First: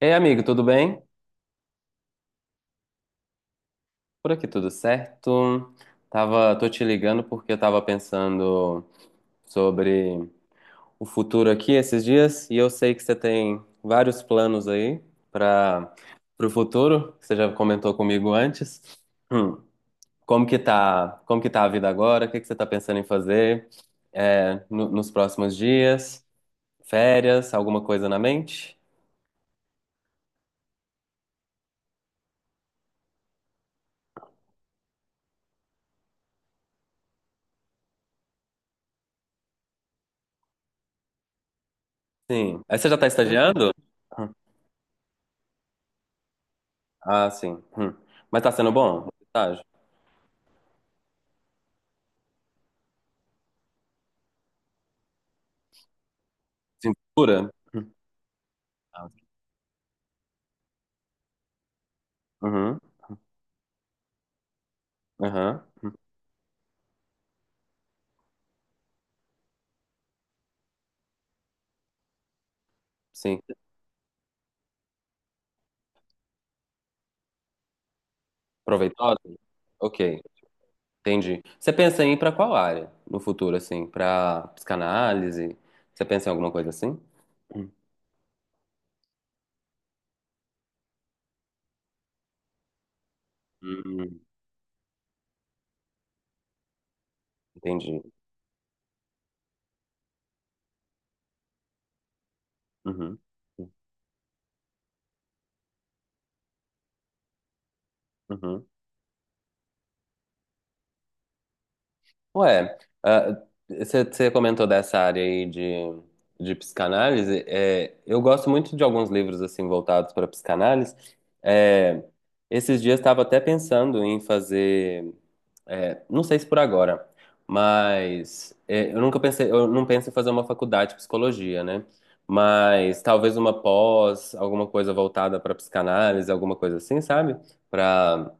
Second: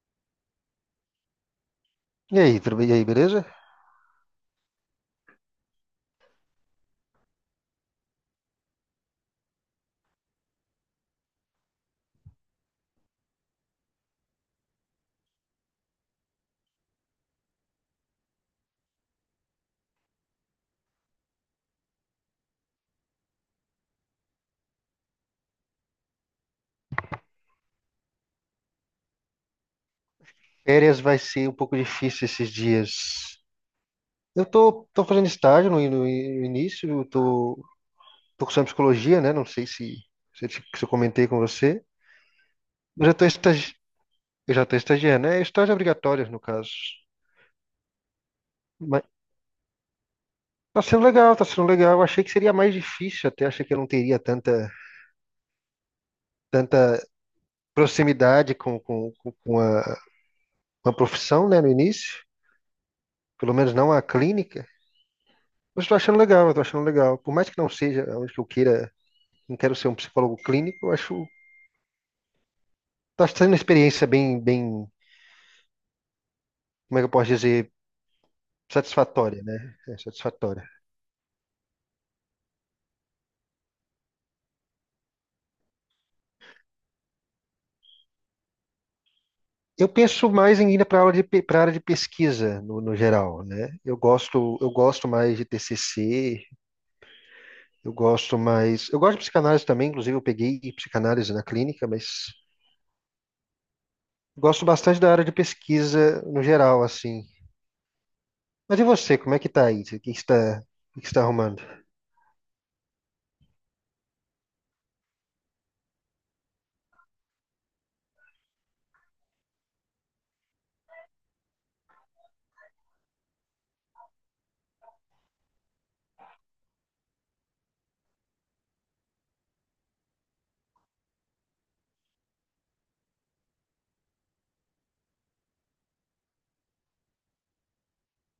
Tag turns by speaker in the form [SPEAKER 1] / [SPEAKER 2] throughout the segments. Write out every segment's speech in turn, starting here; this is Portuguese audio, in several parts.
[SPEAKER 1] Ei, amigo, tudo bem?
[SPEAKER 2] E aí, tudo bem? E aí, beleza?
[SPEAKER 1] Por aqui tudo certo? Tô te ligando porque eu tava pensando sobre o futuro aqui esses dias e eu sei que você tem vários planos aí para o futuro, que você já comentou comigo antes. Hum, como que tá, a vida agora? O que que você tá pensando em fazer nos próximos dias? Férias? Alguma coisa na mente?
[SPEAKER 2] Férias vai ser um pouco difícil esses dias. Eu tô fazendo estágio no início, eu tô cursando psicologia, né? Não sei se, se, eu se eu comentei com você,
[SPEAKER 1] Sim. Aí você já tá
[SPEAKER 2] mas
[SPEAKER 1] estagiando? Hum.
[SPEAKER 2] eu já tô estagiando, né? Estágio obrigatório, no caso.
[SPEAKER 1] Ah, sim. Hum. Mas tá sendo
[SPEAKER 2] Mas
[SPEAKER 1] bom? Tá.
[SPEAKER 2] tá sendo legal, tá sendo legal. Eu achei que seria mais difícil até, achei que eu não teria tanta
[SPEAKER 1] Cintura?
[SPEAKER 2] proximidade
[SPEAKER 1] Ah, ok.
[SPEAKER 2] com a profissão, né, no início,
[SPEAKER 1] Uhum.
[SPEAKER 2] pelo menos não a clínica.
[SPEAKER 1] Aham.
[SPEAKER 2] Mas eu tô achando legal, eu tô achando legal. Por mais que não seja onde que eu queira, não quero ser um psicólogo clínico, eu acho está
[SPEAKER 1] Sim.
[SPEAKER 2] sendo uma experiência como é que eu posso dizer,
[SPEAKER 1] Proveitosa?
[SPEAKER 2] satisfatória, né? É,
[SPEAKER 1] Ok,
[SPEAKER 2] satisfatória.
[SPEAKER 1] entendi. Você pensa em ir pra qual área no futuro, assim? Pra psicanálise? Você pensa em alguma coisa assim? Hum,
[SPEAKER 2] Eu penso mais em ir para área de pesquisa no geral, né?
[SPEAKER 1] hum,
[SPEAKER 2] Eu gosto mais de TCC, eu
[SPEAKER 1] entendi.
[SPEAKER 2] gosto mais, eu gosto de psicanálise também, inclusive eu peguei psicanálise na clínica, mas
[SPEAKER 1] Uhum.
[SPEAKER 2] gosto bastante da área de pesquisa no geral, assim.
[SPEAKER 1] Uhum.
[SPEAKER 2] Mas e você, como é que tá aí? O que está arrumando?
[SPEAKER 1] Ué, ah, você comentou dessa área aí de psicanálise. É, eu gosto muito de alguns livros, assim, voltados para psicanálise. É, esses dias estava até pensando em fazer. É, não sei se por agora, mas é, eu nunca pensei, eu não penso em fazer uma faculdade de psicologia, né? Mas talvez uma pós, alguma coisa voltada para psicanálise, alguma coisa assim, sabe? Para,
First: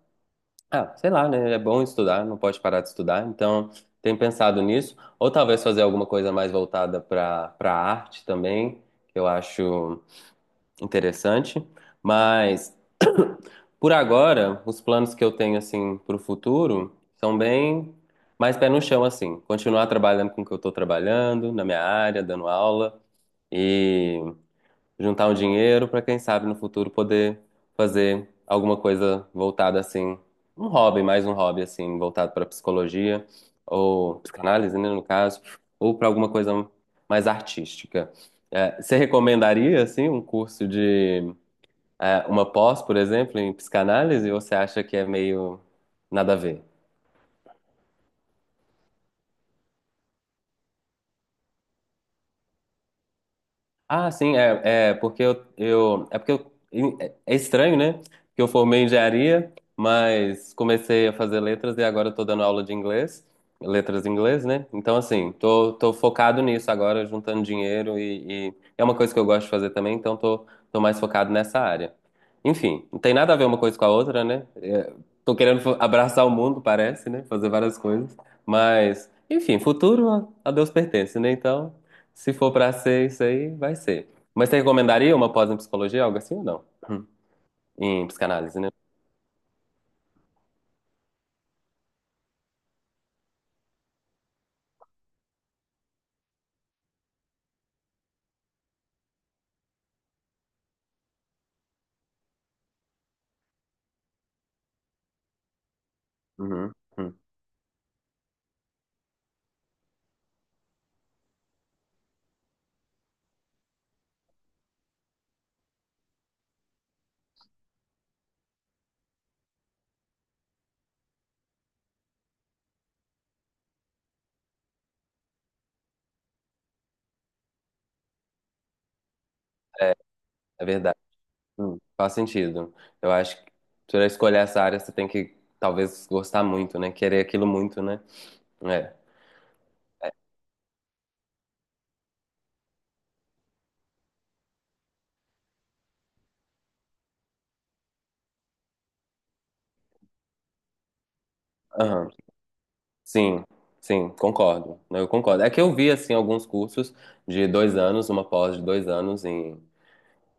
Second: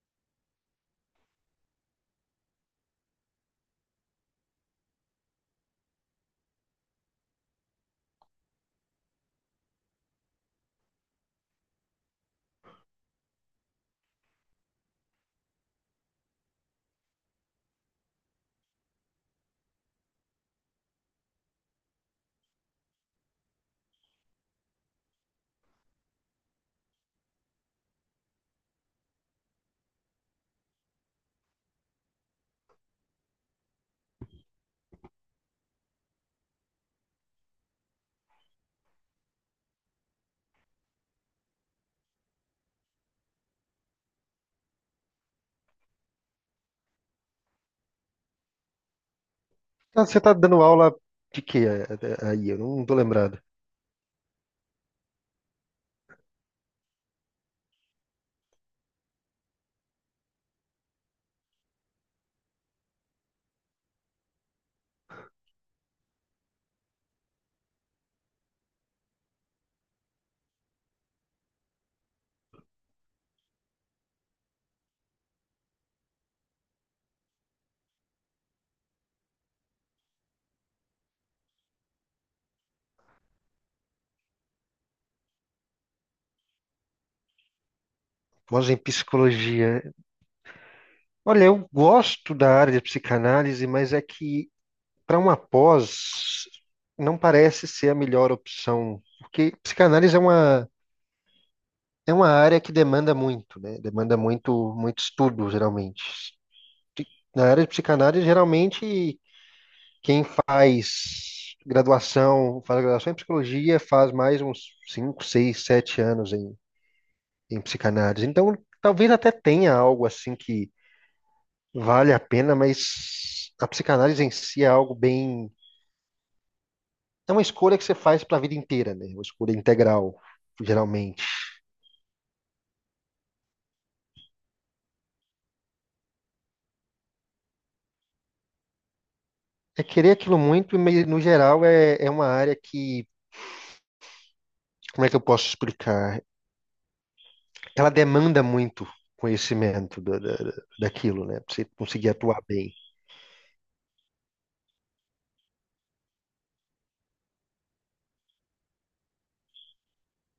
[SPEAKER 1] ah, sei lá, né? É bom estudar, não pode parar de estudar, então tenho pensado nisso. Ou talvez fazer alguma coisa mais voltada para arte também, que eu acho interessante, mas por agora, os planos que eu tenho assim para o futuro são bem mais pé no chão assim, continuar trabalhando com o que eu estou trabalhando na minha área, dando aula e juntar um dinheiro para quem sabe no futuro poder fazer alguma coisa voltada assim, um hobby, mais um hobby assim, voltado para psicologia ou psicanálise, né, no caso, ou para alguma coisa mais artística. É, você recomendaria assim um curso de é, uma pós, por exemplo, em psicanálise, ou você acha que é meio nada a ver?
[SPEAKER 2] Você está dando aula de quê aí? Eu não tô lembrado.
[SPEAKER 1] Ah, sim, é, é porque eu, é porque eu, é estranho, né? Que eu formei em engenharia, mas comecei a fazer letras e agora eu tô dando aula de inglês, letras em inglês, né? Então assim, tô focado nisso agora, juntando dinheiro e é uma coisa que eu gosto de fazer também, então tô mais focado nessa área. Enfim, não tem nada a ver uma coisa com a outra, né? É, tô querendo abraçar o mundo, parece, né? Fazer várias coisas, mas enfim, futuro a Deus pertence, né? Então, se for pra ser isso aí, vai ser. Mas você recomendaria uma pós em psicologia, algo assim ou não? Hum. Em psicanálise, né?
[SPEAKER 2] Pós em psicologia. Olha, eu gosto da área de psicanálise, mas é que para uma pós não parece ser a melhor opção, porque psicanálise é uma área que demanda muito, né? Demanda muito estudo, geralmente.
[SPEAKER 1] Uhum. Hum.
[SPEAKER 2] Na área de psicanálise, geralmente quem faz graduação em psicologia, faz mais uns 5 6 7 anos em psicanálise. Então, talvez até tenha algo assim que vale a pena, mas a psicanálise em si é algo bem. É uma escolha que você faz para a vida inteira, né? Uma escolha
[SPEAKER 1] É,
[SPEAKER 2] integral,
[SPEAKER 1] é verdade.
[SPEAKER 2] geralmente.
[SPEAKER 1] Hum. Faz sentido. Eu acho que para escolher essa área, você tem que talvez gostar muito, né? Querer aquilo muito, né? É.
[SPEAKER 2] É querer aquilo muito, mas no geral é uma área que, como é que eu posso explicar? Ela demanda muito conhecimento daquilo, né? Pra você
[SPEAKER 1] Aham.
[SPEAKER 2] conseguir atuar bem.
[SPEAKER 1] Sim, sim, concordo. Eu concordo. É que eu vi, assim, alguns cursos de 2 anos, uma pós de 2 anos em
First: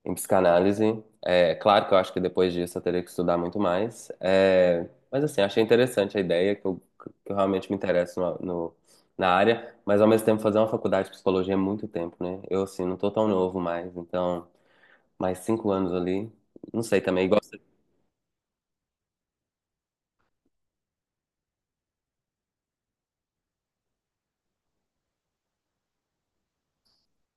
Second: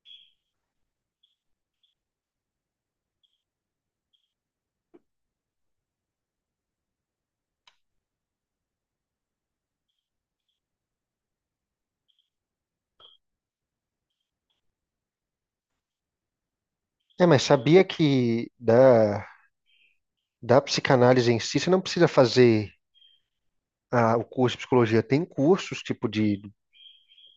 [SPEAKER 1] em psicanálise. É claro que eu acho que depois disso eu teria que estudar muito mais. É, mas assim, achei interessante a ideia, que eu realmente me interesso no, na área, mas ao mesmo tempo fazer uma faculdade de psicologia é muito tempo, né? Eu, assim, não tô tão novo mais, então, mais 5 anos ali, não sei também,
[SPEAKER 2] É,
[SPEAKER 1] igual
[SPEAKER 2] mas
[SPEAKER 1] você...
[SPEAKER 2] sabia que da psicanálise em si, você não precisa fazer o curso de psicologia. Tem cursos,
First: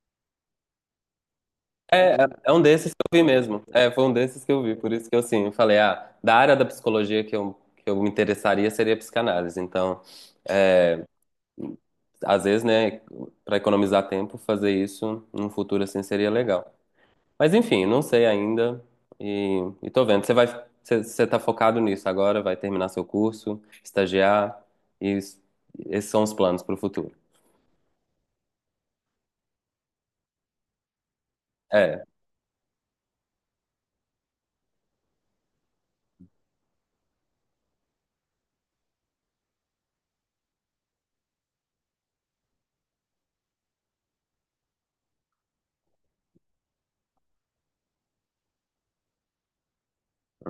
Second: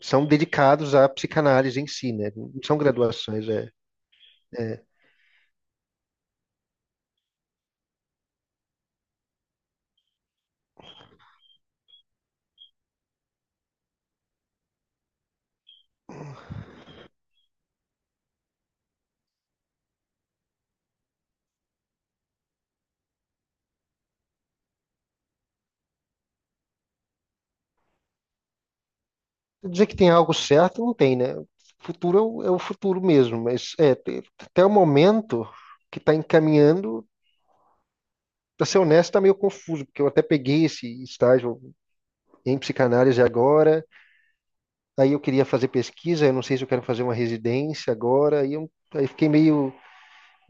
[SPEAKER 2] são dedicados à psicanálise em si,
[SPEAKER 1] É, é
[SPEAKER 2] né?
[SPEAKER 1] é
[SPEAKER 2] Não
[SPEAKER 1] um
[SPEAKER 2] são
[SPEAKER 1] desses que eu vi
[SPEAKER 2] graduações,
[SPEAKER 1] mesmo.
[SPEAKER 2] é.
[SPEAKER 1] É, foi um desses que eu vi,
[SPEAKER 2] É,
[SPEAKER 1] por isso que eu, assim, eu falei, ah, da área da psicologia que eu me interessaria seria a psicanálise, então... às vezes, né, para economizar tempo, fazer isso num futuro assim seria legal. Mas enfim, não sei ainda e tô vendo. Você vai, você, você tá focado nisso agora, vai terminar seu curso, estagiar e esses são os planos para o futuro.
[SPEAKER 2] dizer que tem algo certo, não tem, né? O
[SPEAKER 1] É,
[SPEAKER 2] futuro é o futuro mesmo, mas até o momento que está encaminhando, para ser honesto, está meio confuso, porque eu até peguei esse estágio em psicanálise agora, aí eu queria fazer pesquisa, eu não sei se eu quero fazer uma residência agora, aí fiquei meio,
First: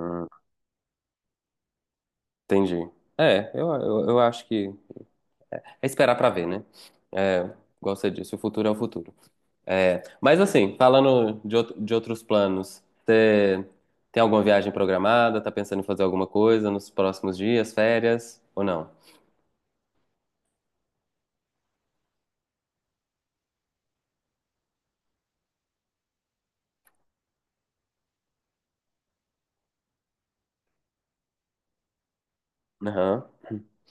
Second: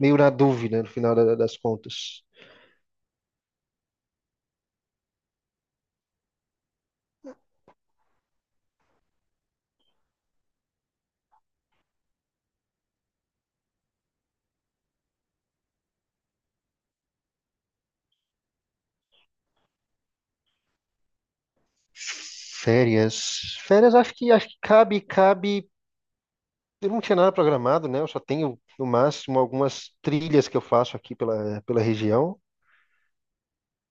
[SPEAKER 2] meio na dúvida no final das contas.
[SPEAKER 1] entendi. É, eu acho que é esperar para ver, né? É, igual você disse, o futuro. É, mas assim, falando de, de outros planos, você tem alguma viagem programada? Tá pensando em fazer alguma coisa nos próximos dias, férias ou não?
[SPEAKER 2] Férias. Férias acho que cabe. Eu não tinha nada programado, né? Eu só tenho, no máximo, algumas trilhas que eu faço aqui pela região.
[SPEAKER 1] Aham.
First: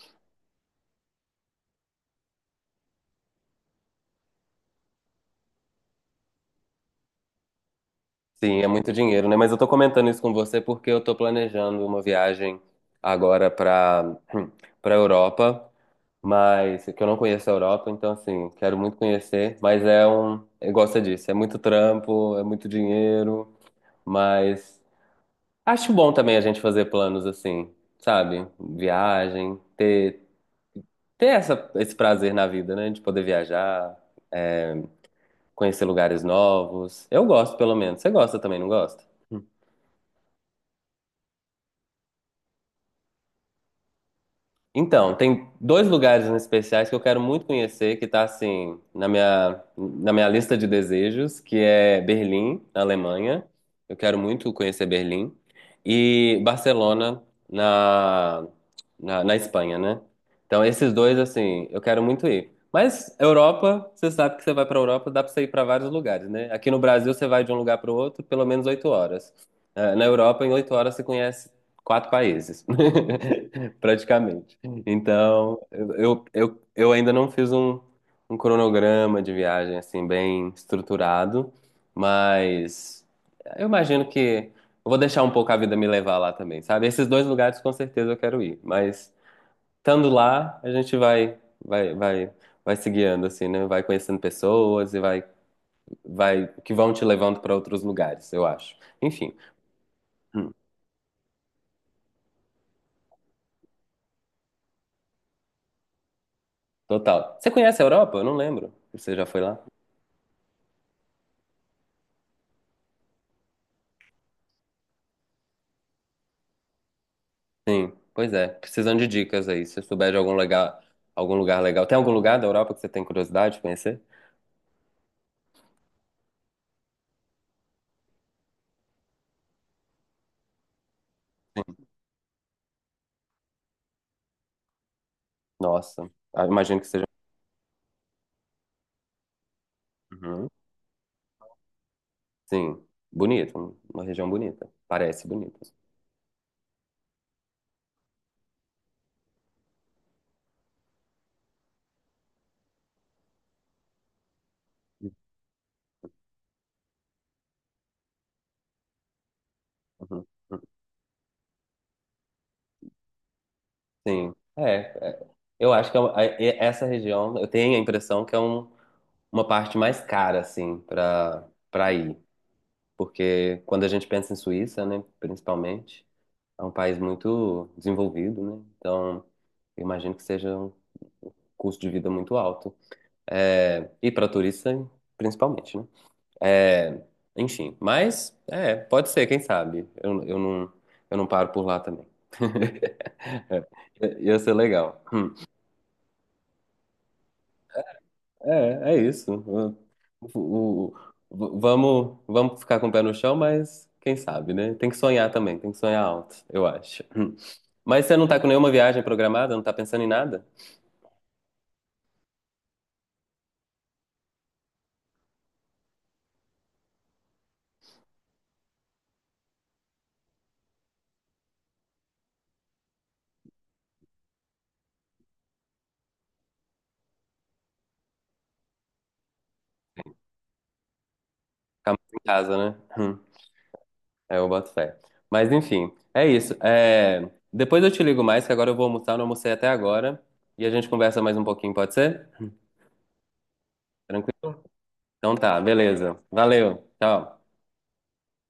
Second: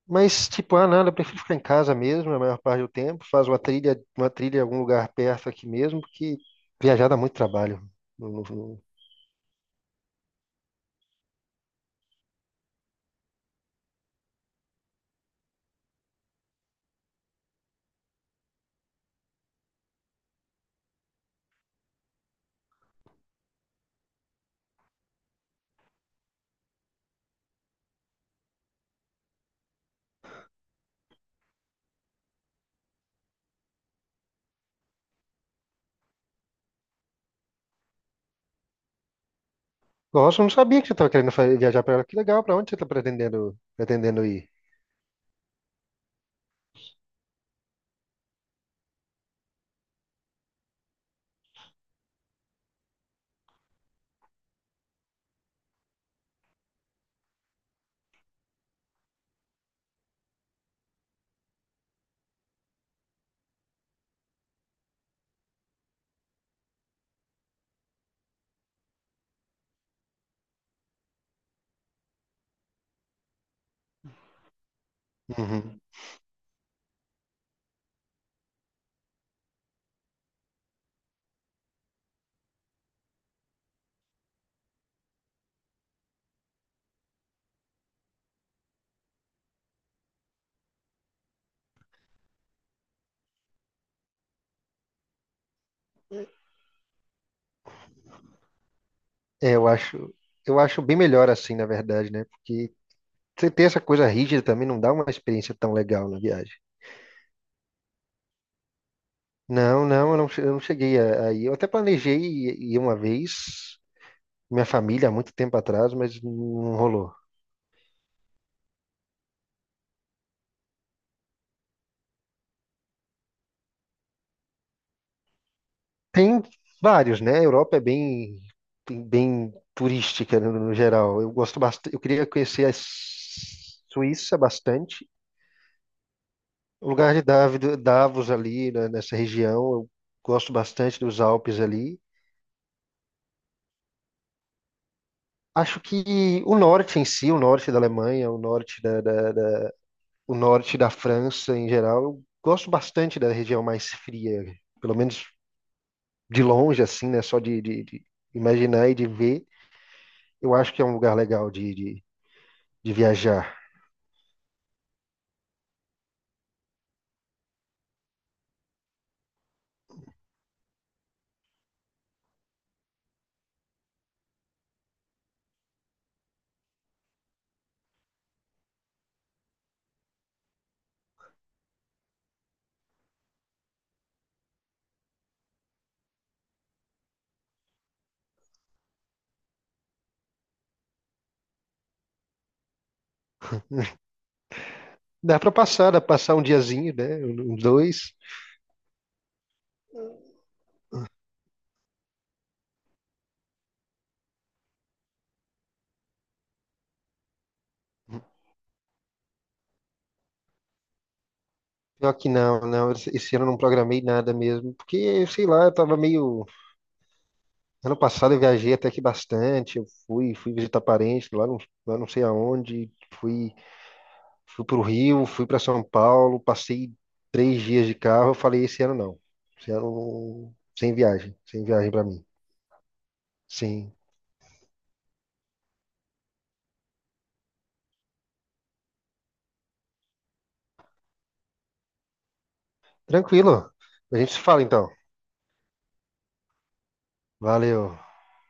[SPEAKER 2] Mas, tipo, ah, nada, eu prefiro ficar em casa mesmo, a maior parte do tempo. Faz uma trilha em algum lugar perto aqui mesmo, porque viajar dá muito trabalho. Não- não-
[SPEAKER 1] Sim, é
[SPEAKER 2] não-
[SPEAKER 1] muito dinheiro, né? Mas eu tô comentando isso com você porque eu tô planejando uma viagem agora pra, pra Europa, mas que eu não conheço a Europa, então assim, quero muito conhecer, mas é um, igual você disse, é muito trampo, é muito dinheiro. Mas acho bom também a gente fazer planos assim, sabe? Viagem, ter essa, esse prazer na vida, né? De poder viajar, conhecer lugares novos. Eu gosto, pelo menos. Você gosta também, não gosta?
[SPEAKER 2] Nossa, eu não sabia que você estava querendo viajar para lá. Que legal, para onde você está pretendendo ir?
[SPEAKER 1] Então, tem dois lugares em especiais que eu quero muito conhecer, que tá assim, na minha lista de desejos, que é Berlim, na Alemanha. Eu quero muito conhecer Berlim. E Barcelona, na, na Espanha, né? Então, esses dois, assim, eu quero muito ir. Mas Europa, você sabe que você vai pra Europa, dá pra você ir pra vários lugares, né? Aqui no Brasil, você vai de um lugar pro outro pelo menos 8 horas. Na Europa, em 8 horas, você conhece quatro países, praticamente. Então,
[SPEAKER 2] Uhum.
[SPEAKER 1] eu ainda não fiz um, um cronograma de viagem assim bem estruturado, mas eu imagino que eu vou deixar um pouco a vida me levar lá também, sabe? Esses dois lugares com certeza eu quero ir, mas estando lá, a gente vai se guiando assim, né? Vai conhecendo pessoas e vai que vão te levando para outros lugares, eu acho. Enfim,
[SPEAKER 2] É,
[SPEAKER 1] hum,
[SPEAKER 2] eu acho bem melhor assim, na verdade, né? Porque você ter essa coisa rígida também não dá uma experiência tão legal na viagem.
[SPEAKER 1] total. Você conhece a Europa? Eu não lembro. Você já foi lá?
[SPEAKER 2] Não, não, eu não, eu não cheguei aí. Eu até planejei ir uma vez, minha família, há muito tempo atrás, mas não rolou.
[SPEAKER 1] Sim, pois é. Precisando de dicas aí. Se souber de algum lugar legal. Tem algum lugar da Europa que você tem curiosidade de conhecer?
[SPEAKER 2] Tem vários, né? A Europa é bem turística no geral. Eu gosto
[SPEAKER 1] Sim.
[SPEAKER 2] bastante, eu queria conhecer a Suíça bastante.
[SPEAKER 1] Nossa, ah, imagino que
[SPEAKER 2] O
[SPEAKER 1] seja.
[SPEAKER 2] lugar de Davos ali, né, nessa região, eu
[SPEAKER 1] Uhum.
[SPEAKER 2] gosto bastante dos Alpes ali.
[SPEAKER 1] Sim, bonito, uma região bonita. Parece bonita.
[SPEAKER 2] Acho que o norte em si, o norte da Alemanha, o norte da França em geral. Eu gosto bastante da região mais fria, pelo menos de longe, assim, né? Só de imaginar e de ver.
[SPEAKER 1] Uhum.
[SPEAKER 2] Eu acho que é um lugar legal de viajar.
[SPEAKER 1] Sim, é, é. Eu acho que é essa região, eu tenho a impressão que é uma parte mais cara, assim, para ir. Porque quando a gente pensa em Suíça, né, principalmente, é um país muito desenvolvido, né? Então, eu imagino que seja um custo de vida muito alto. É, e para turista, principalmente, né? É, enfim, mas é, pode ser, quem sabe? Eu não paro por lá também. É, ia ser legal.
[SPEAKER 2] Dá para passar, dá pra passar um diazinho, né? Um, dois.
[SPEAKER 1] É, é isso. O- vamos ficar com o pé no chão, mas quem sabe, né? Tem que sonhar também, tem que sonhar alto, eu acho. Mas você não tá com nenhuma viagem programada, não tá pensando em nada?
[SPEAKER 2] Pior que não, não. Esse ano eu não programei nada mesmo, porque, sei lá, eu tava meio. Ano passado eu viajei até que bastante. Fui visitar parentes lá não sei aonde. Fui para o Rio, fui para São Paulo, passei 3 dias de carro. Eu falei, esse ano não. Esse ano sem viagem, sem viagem
[SPEAKER 1] Ficar
[SPEAKER 2] para
[SPEAKER 1] mais em
[SPEAKER 2] mim.
[SPEAKER 1] casa, né?
[SPEAKER 2] Sim,
[SPEAKER 1] É, eu boto fé. Mas enfim, é isso. É, depois eu te ligo mais, que agora eu vou almoçar, não almocei até agora. E a gente conversa mais um pouquinho, pode ser?
[SPEAKER 2] tranquilo. A gente se
[SPEAKER 1] Tranquilo?
[SPEAKER 2] fala então.
[SPEAKER 1] Então tá, beleza. Valeu, tchau.
[SPEAKER 2] Valeu.